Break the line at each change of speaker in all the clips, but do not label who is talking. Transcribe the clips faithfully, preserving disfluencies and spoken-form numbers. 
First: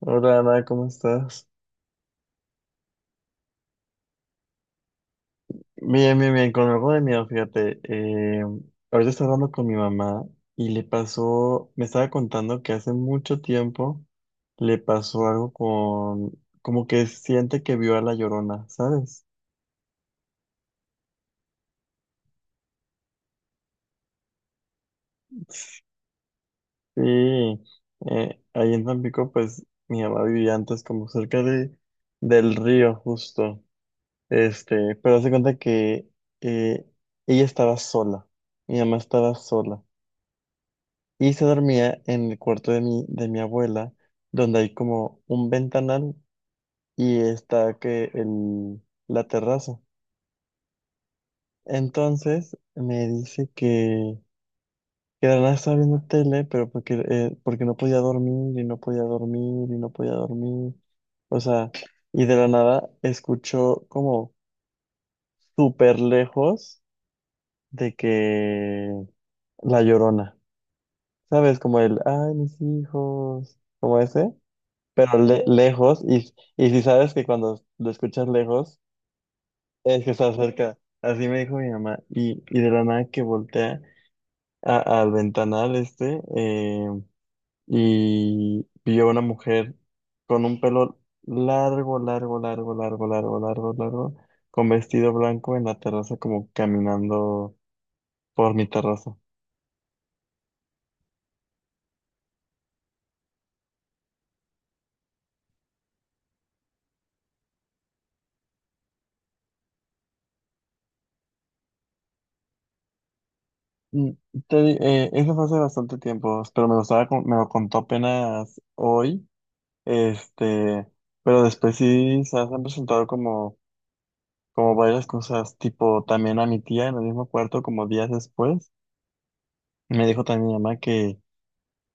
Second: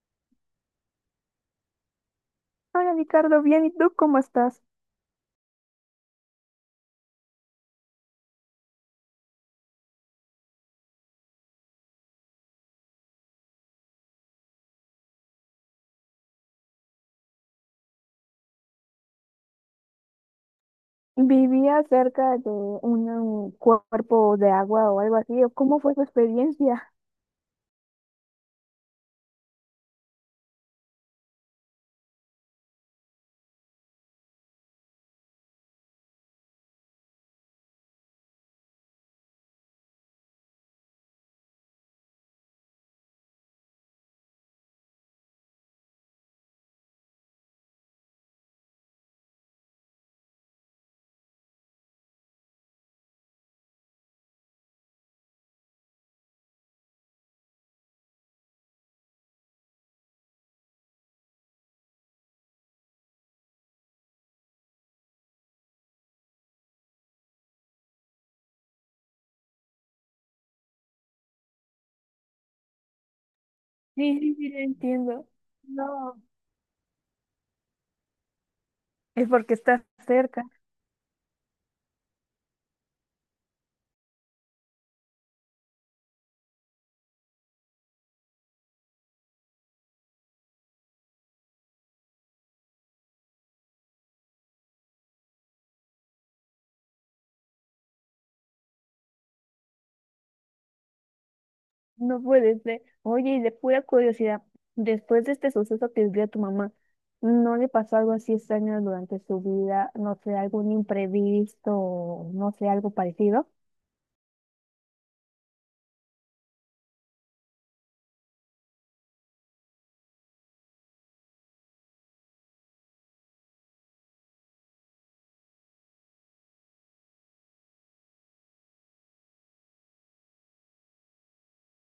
Hola Ana, ¿cómo estás?
Hola Ricardo, bien, ¿y tú cómo estás?
Bien, bien, bien, con algo de miedo, fíjate. Eh, ahorita estaba hablando con mi mamá y le pasó, me estaba contando que hace mucho tiempo le pasó algo con, como que siente que vio a la Llorona, ¿sabes?
¿Vivía cerca de un cuerpo de agua o algo así? ¿O cómo fue su experiencia?
Sí, eh, ahí en Tampico, pues mi mamá vivía antes como cerca de, del río, justo. Este, pero hace cuenta que eh, ella estaba sola, mi mamá estaba sola. Y se dormía en el cuarto de mi, de mi abuela, donde hay como un ventanal y está que el, la terraza. Entonces me dice que, que de la nada estaba viendo tele, pero porque, eh, porque no podía dormir y no podía dormir y no podía dormir. O sea, y de la nada escuchó como súper lejos de que la llorona, ¿sabes? Como el, ay, mis hijos, como
Sí,
ese.
sí, sí, lo
Pero
entiendo.
le- lejos,
No,
y, y si sabes que cuando lo escuchas lejos,
es porque estás
es que está
cerca,
cerca. Así me dijo mi mamá, y, y de la nada que voltea a- al ventanal este, eh, y vio una mujer con un pelo largo, largo, largo, largo, largo, largo, largo, con vestido blanco en la terraza, como caminando por mi terraza.
no puede ser. Oye, y de pura curiosidad, después de este suceso que vivió tu mamá, ¿no le pasó algo así extraño durante su vida? No sé, algún imprevisto, o no sé, algo parecido.
Mm, Te, di- eh, eso fue hace bastante tiempo, pero me lo, estaba, con- me lo contó apenas hoy. Este, pero después sí se han presentado como, como varias cosas, tipo también a mi tía en el mismo cuarto, como días después, me dijo también mi mamá que,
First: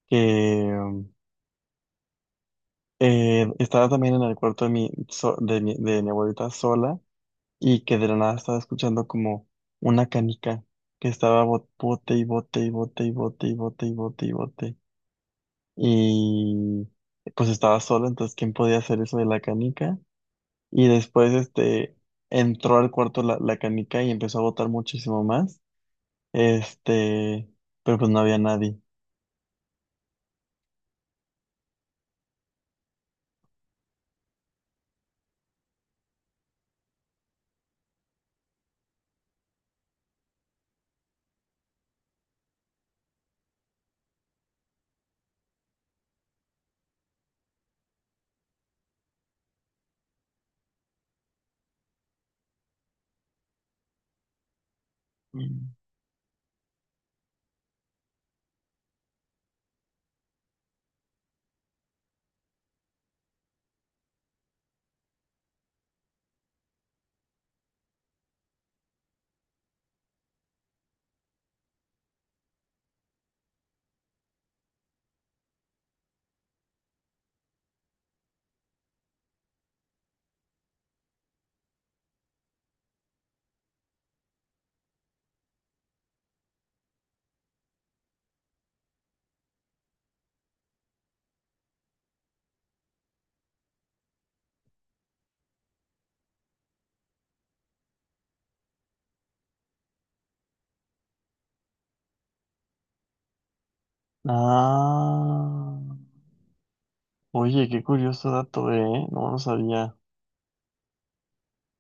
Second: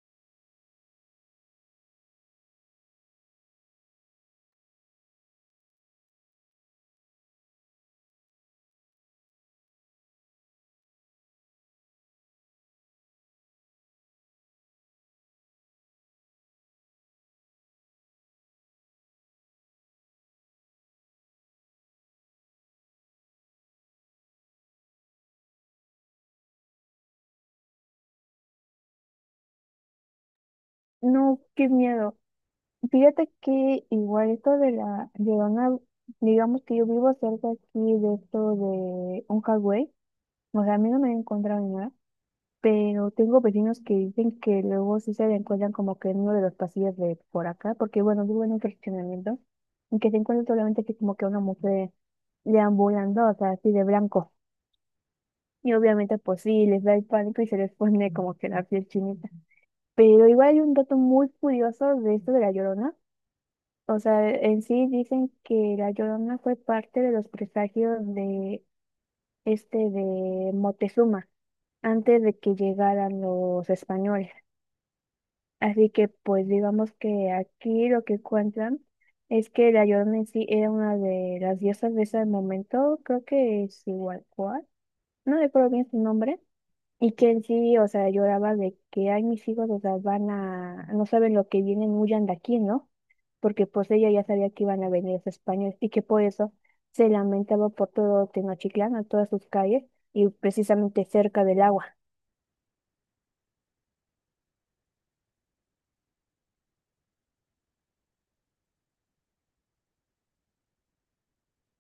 que um, eh, estaba también en el cuarto de mi, so- de mi, de mi abuelita sola y que de la nada estaba escuchando como una canica que estaba bot- bote y bote y bote y bote y bote y bote y bote. Y pues estaba sola, entonces ¿quién podía hacer eso de la canica? Y después este, entró al cuarto la, la canica y empezó a botar muchísimo más. Este, pero pues no había nadie.
No, qué miedo. Fíjate que igual esto de la Llorona, digamos que yo vivo cerca aquí de esto de un highway, o sea, a mí no me he encontrado ni nada, pero tengo vecinos que dicen que luego sí se la encuentran como que en uno de los pasillos de por acá, porque bueno, vivo en un fraccionamiento, y que se encuentra solamente así como que una mujer deambulando, o sea, así de blanco.
Mm.
Y obviamente pues sí, les da el pánico y se les pone como que la piel chinita. Pero igual hay un dato muy curioso de esto de la Llorona. O sea, en sí dicen que la Llorona fue parte de los presagios de este de Moctezuma antes de que llegaran los españoles. Así que pues digamos que aquí lo que cuentan es que la Llorona en sí era una de las diosas de ese momento, creo que es igual cual, no recuerdo bien su nombre, y que en sí, o sea, lloraba de que, ay, mis hijos, o sea, van a, no saben lo que vienen, huyan de aquí, ¿no? Porque pues ella ya sabía que iban a venir los españoles y que por eso se lamentaba por todo Tenochtitlán, a todas sus calles y precisamente cerca del agua.
Ah, oye, qué curioso dato, ¿eh? No lo sabía.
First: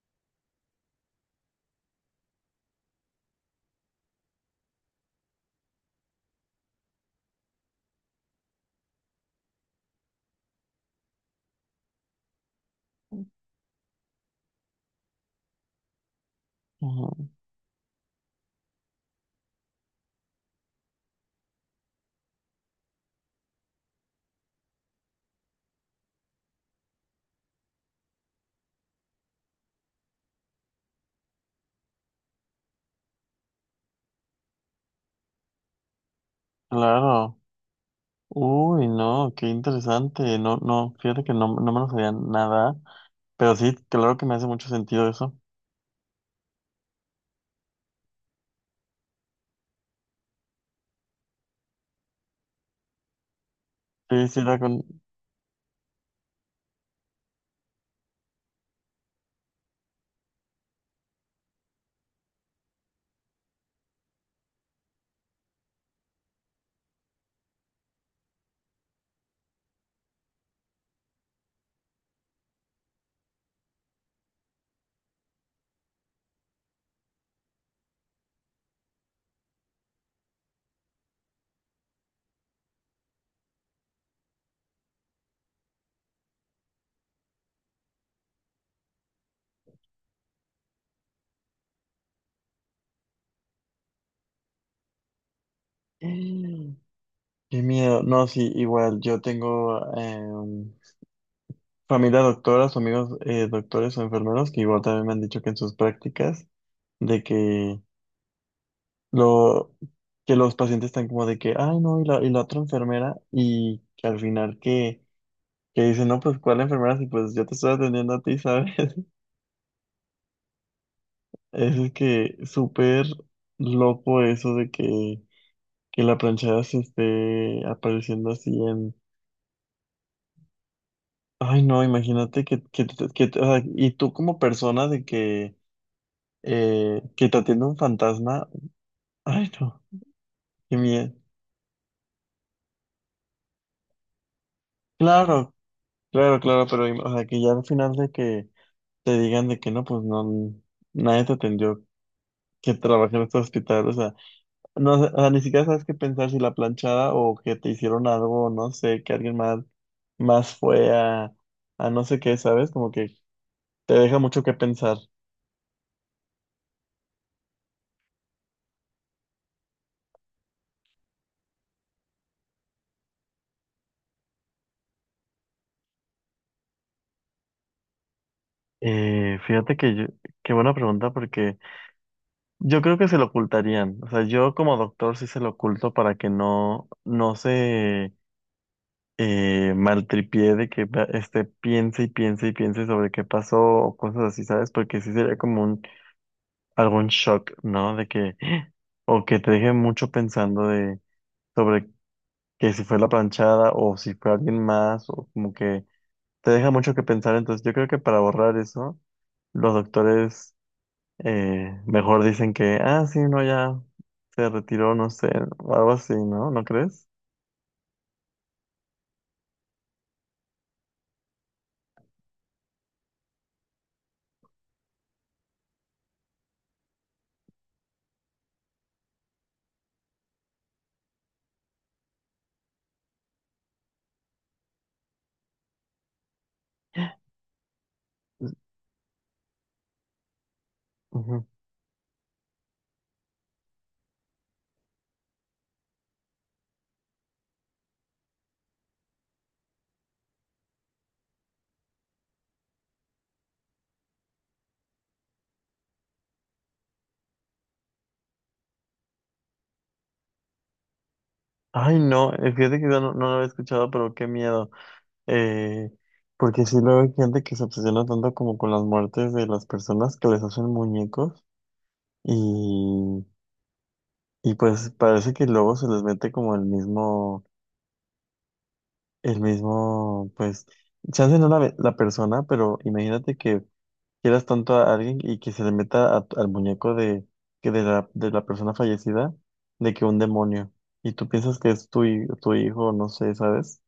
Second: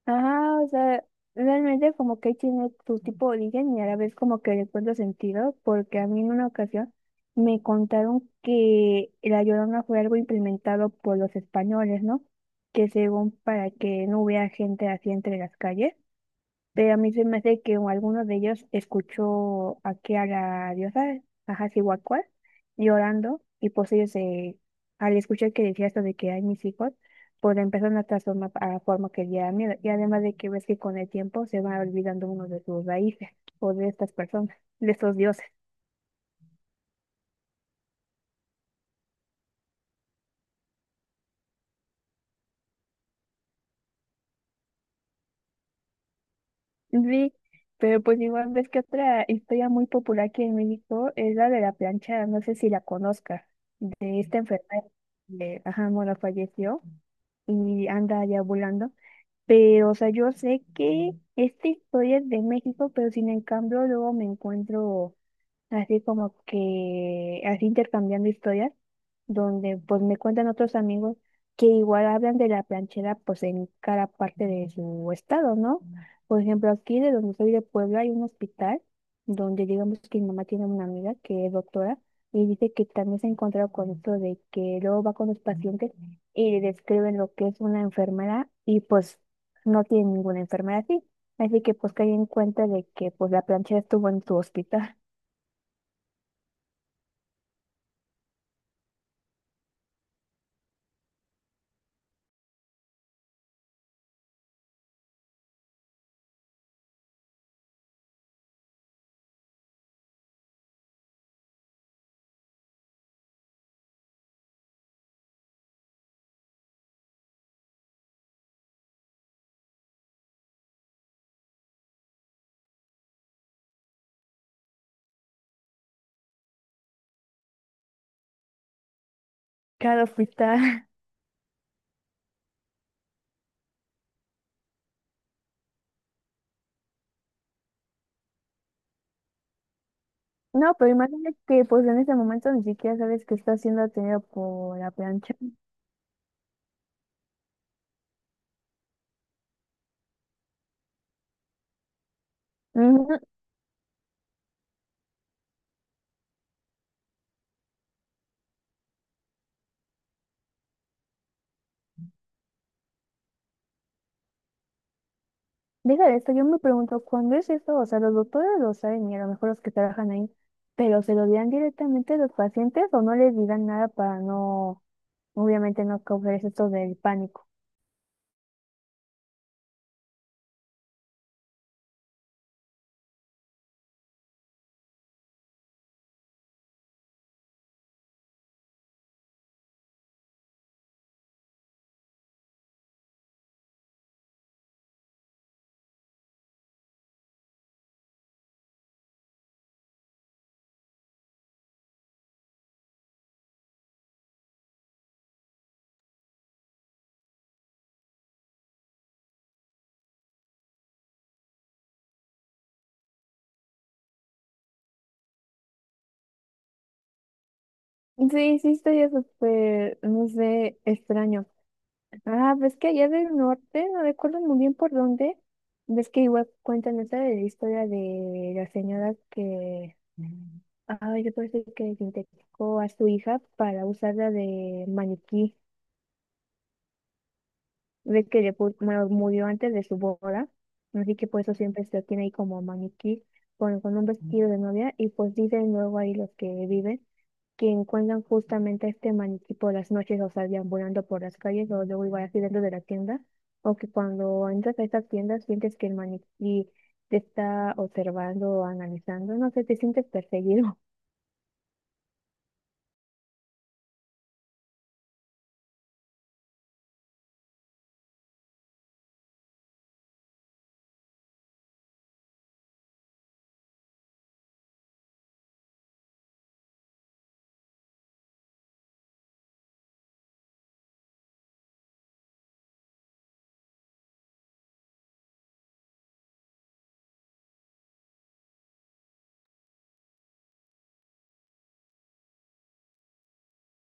Ajá, o sea, realmente como que tiene su tipo de origen y a la vez como que le encuentro sentido, porque a mí en una ocasión me contaron que la Llorona fue algo implementado por los españoles, ¿no? Que según para que no hubiera gente así entre las calles. Pero a mí se
Ujú.
me hace que alguno de ellos escuchó aquí a la diosa, a Hacihuacuas, llorando, y pues ellos, eh, al escuchar que decía esto de que hay mis hijos, pues le empezaron a transformar a la forma que le da miedo. Y además de que ves que con el tiempo se va olvidando uno de sus raíces, o de estas personas, de estos dioses.
Claro. Uy, no, qué interesante. No, no, fíjate que no, no me lo sabía nada. Pero sí, claro que me hace mucho sentido eso.
Sí, pero pues igual ves que otra historia muy popular aquí en México es la de la plancha, no sé si la conozcas, de
Sí, sí,
esta
era con...
enfermera que, ajá, bueno, falleció y anda ya volando. Pero, o sea, yo sé que esta historia es de México, pero sin en cambio luego me encuentro así como que así intercambiando historias, donde pues me cuentan otros amigos que igual hablan de la planchera pues en cada parte de su estado, ¿no? Por ejemplo, aquí de donde soy de Puebla hay un hospital donde digamos que mi mamá tiene una amiga que es doctora y dice que también se ha encontrado con esto de que luego va con los pacientes y le describen lo que es una enfermera y pues no tiene ninguna enfermera así. Así que pues caí en cuenta de que pues la planchera estuvo en su hospital.
Qué miedo. No, sí, igual, yo tengo... em, familia doctoras, o amigos eh, doctores o enfermeros que igual también me han dicho que en sus prácticas de que lo que los pacientes están como de que, ay no, y la, y la otra enfermera y que al final que, que dicen, no, pues ¿cuál enfermera? Si pues yo te estoy atendiendo a ti, ¿sabes? Es que súper loco eso de que, que la planchada se esté apareciendo así en,
Claro, frita.
ay no, imagínate que, que, que, o sea, y tú como persona de que eh, que te atiende un fantasma. Ay, no,
No,
qué
pero
miedo.
imagínate que pues en este momento ni siquiera sabes que está siendo atendido por la plancha.
Claro, claro, claro, pero im- o sea, que ya al final de que te digan de que no, pues no, nadie te atendió que
Ujú.
trabajé en este hospital, o sea, no, sé, o sea, ni siquiera sabes qué pensar si la planchada o que te hicieron algo, no sé, que alguien más, más fue a, a no sé qué, ¿sabes? Como que te deja mucho que pensar.
Deja de esto, yo me pregunto, ¿cuándo es esto? O sea, los doctores lo saben y a lo mejor los que trabajan ahí, pero ¿se lo dirán directamente a los pacientes o no les dirán nada para no, obviamente no causar esto del pánico?
Eh, fíjate que yo, qué buena pregunta, porque yo creo que se lo ocultarían, o sea, yo como doctor sí se lo oculto para que no, no se eh, maltripié de que va- este, piense y piense y piense sobre qué pasó o cosas así, ¿sabes? Porque sí sería como un, algún shock, ¿no? De que, ¡Ah! O que te deje mucho pensando de, sobre que si fue la planchada o si fue alguien más, o como que te deja mucho que pensar. Entonces yo creo que para borrar eso, los doctores eh, mejor dicen que, ah, sí, no, ya se retiró, no sé, o algo así, ¿no? ¿No crees?
Sí, sí, estoy súper, no sé, extraño. Ah, ves que allá del norte, no recuerdo muy bien por dónde, ves que igual cuentan esa de la historia de la señora que, ah, yo parece que sintetizó a su hija para usarla de maniquí, ve que le pu- bueno, murió antes de su boda, así que por
Ujú.
eso siempre se la tiene ahí como maniquí, con, con un vestido de novia, y pues dicen luego ahí los que viven, que encuentran justamente este maniquí por las noches, o sea, deambulando por las calles o luego igual así dentro de la tienda, o que cuando entras a estas tiendas sientes que el maniquí te está observando o analizando, no sé, te sientes perseguido.
Ay, no, eh, fíjate que yo no, no lo había escuchado, pero qué miedo. Eh, Porque sí luego hay gente que se obsesiona tanto como con las muertes de las personas que les hacen muñecos y, y pues parece que luego se les mete como el mismo, el mismo, pues, chance no la, ve- la persona, pero imagínate que quieras tanto a alguien y que se le meta a- al muñeco de, que de la, de la persona fallecida, de que un demonio. Y tú piensas que es tu, hi- tu hijo, no sé, ¿sabes?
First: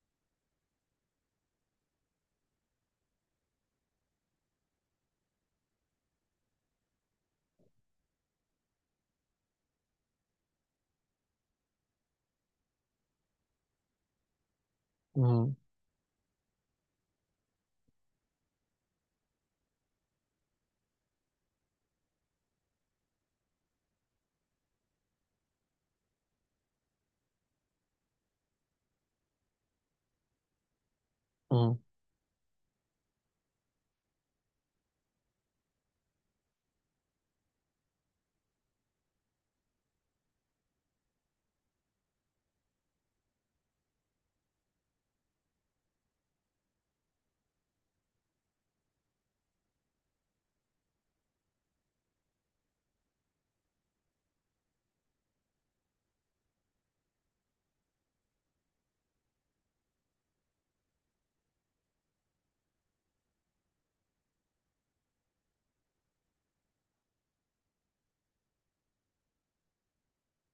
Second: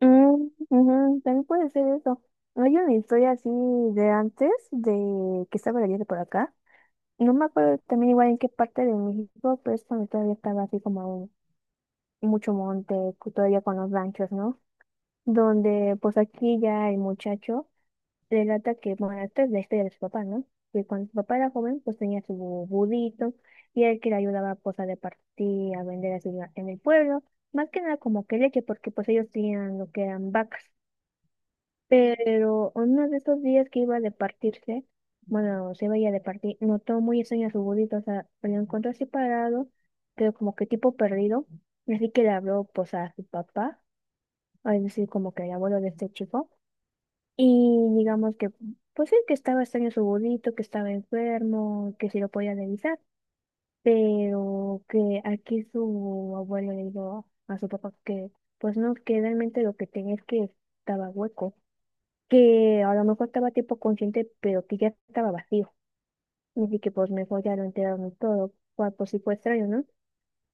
Mm, ujú, también puede ser eso. Hay una historia así de antes, de que estaba leyendo por acá. No me acuerdo también igual en qué parte de México, pero es cuando todavía estaba así como mucho monte, cu- todavía con los ranchos, ¿no?
Ujú,
Donde pues aquí ya el muchacho relata que, bueno, esta es la historia de su papá, ¿no? Que cuando su papá era joven, pues tenía su budito y él que le ayudaba pues a repartir, a vender así la- en el pueblo, más que nada como que leche, porque pues ellos tenían lo que eran vacas.
ujú.
Pero uno de esos días que iba a departirse, bueno, se veía a ir a departir, notó muy extraño a su budito, o sea, lo encontró así parado, pero como que tipo perdido, así que le habló pues a su papá, es decir, como que el abuelo de este chico y digamos que, pues sí, que estaba extraño su abuelito, que estaba enfermo, que si lo podía revisar, pero que aquí su abuelo le dijo a su papá que, pues no, que realmente lo que tenía es que estaba hueco, que a lo mejor estaba tipo consciente, pero que ya estaba vacío. Así que pues mejor ya lo enteraron todo, cual pues sí fue extraño, ¿no?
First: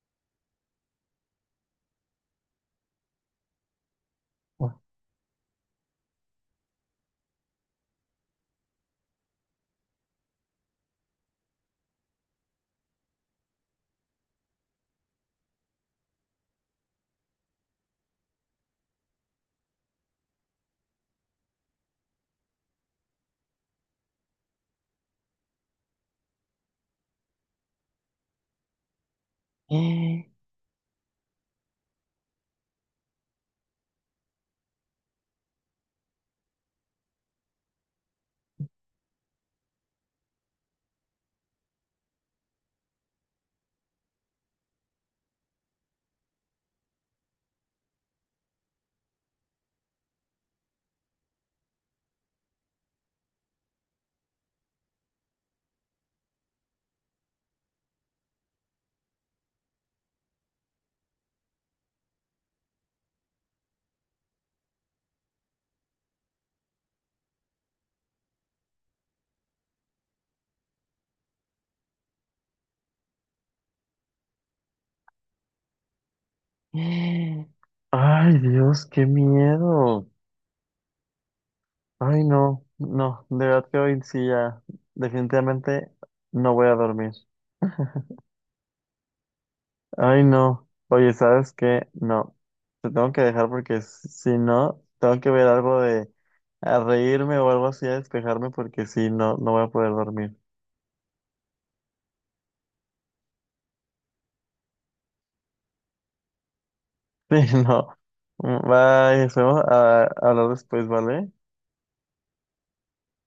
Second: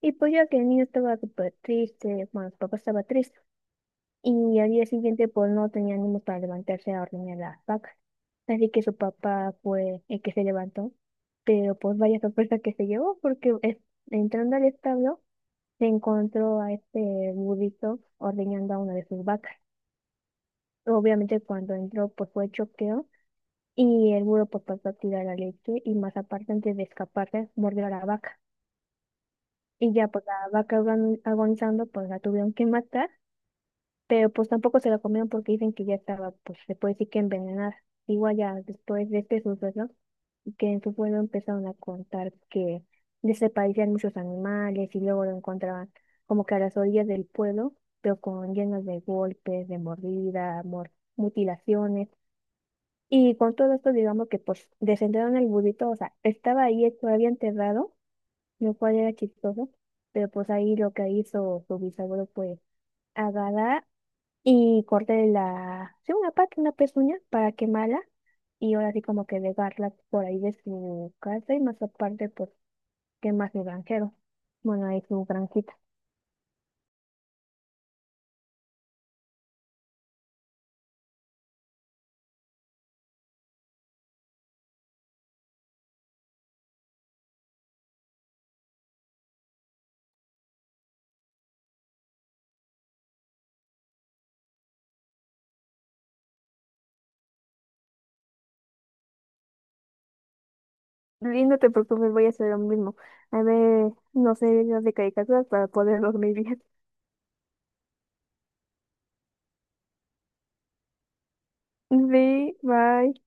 Y pues ya que el niño estaba súper triste, bueno, su papá estaba triste y al día siguiente pues no tenía ánimo para levantarse a ordeñar las vacas. Así que su papá fue el que se levantó, pero pues vaya sorpresa que se llevó porque es- entrando al establo se encontró a este burrito ordeñando a una de sus vacas. Obviamente cuando entró pues fue choqueo y el burro pues pasó a tirar la leche y más aparte antes de escaparse mordió a la vaca. Y ya pues la vaca agon- agonizando pues la tuvieron que matar pero pues tampoco se la comieron porque dicen que ya estaba, pues se puede decir que envenenada. Igual ya después de este suceso, que en su pueblo empezaron a contar que desaparecían muchos animales y luego lo encontraban como que a las orillas del pueblo, pero con llenos de golpes, de mordida, mor- mutilaciones. Y con todo esto, digamos que pues descendieron al burrito, o sea, estaba ahí todavía enterrado, lo cual era chistoso, pero pues ahí lo que hizo su bisabuelo fue agarrar y corté la, sí, una pata, una pezuña para quemarla y ahora sí como que dejarla por ahí de su casa y más aparte pues quemar su granjero. Bueno, ahí su granjita.
Ay, Dios, qué miedo. Ay, no, no, de verdad que hoy sí ya, definitivamente no voy a dormir. Ay, no. Oye, ¿sabes qué? No, te tengo que dejar porque s- si no, tengo que ver algo de a reírme o algo así a despejarme porque si no, no voy a poder dormir.
Y no te preocupes, voy a hacer lo mismo. A ver, no sé, videos de caricaturas para poder dormir bien.
Sí, no. Mm, bye, esperemos a, a hablar después, ¿vale?
Sí, bye.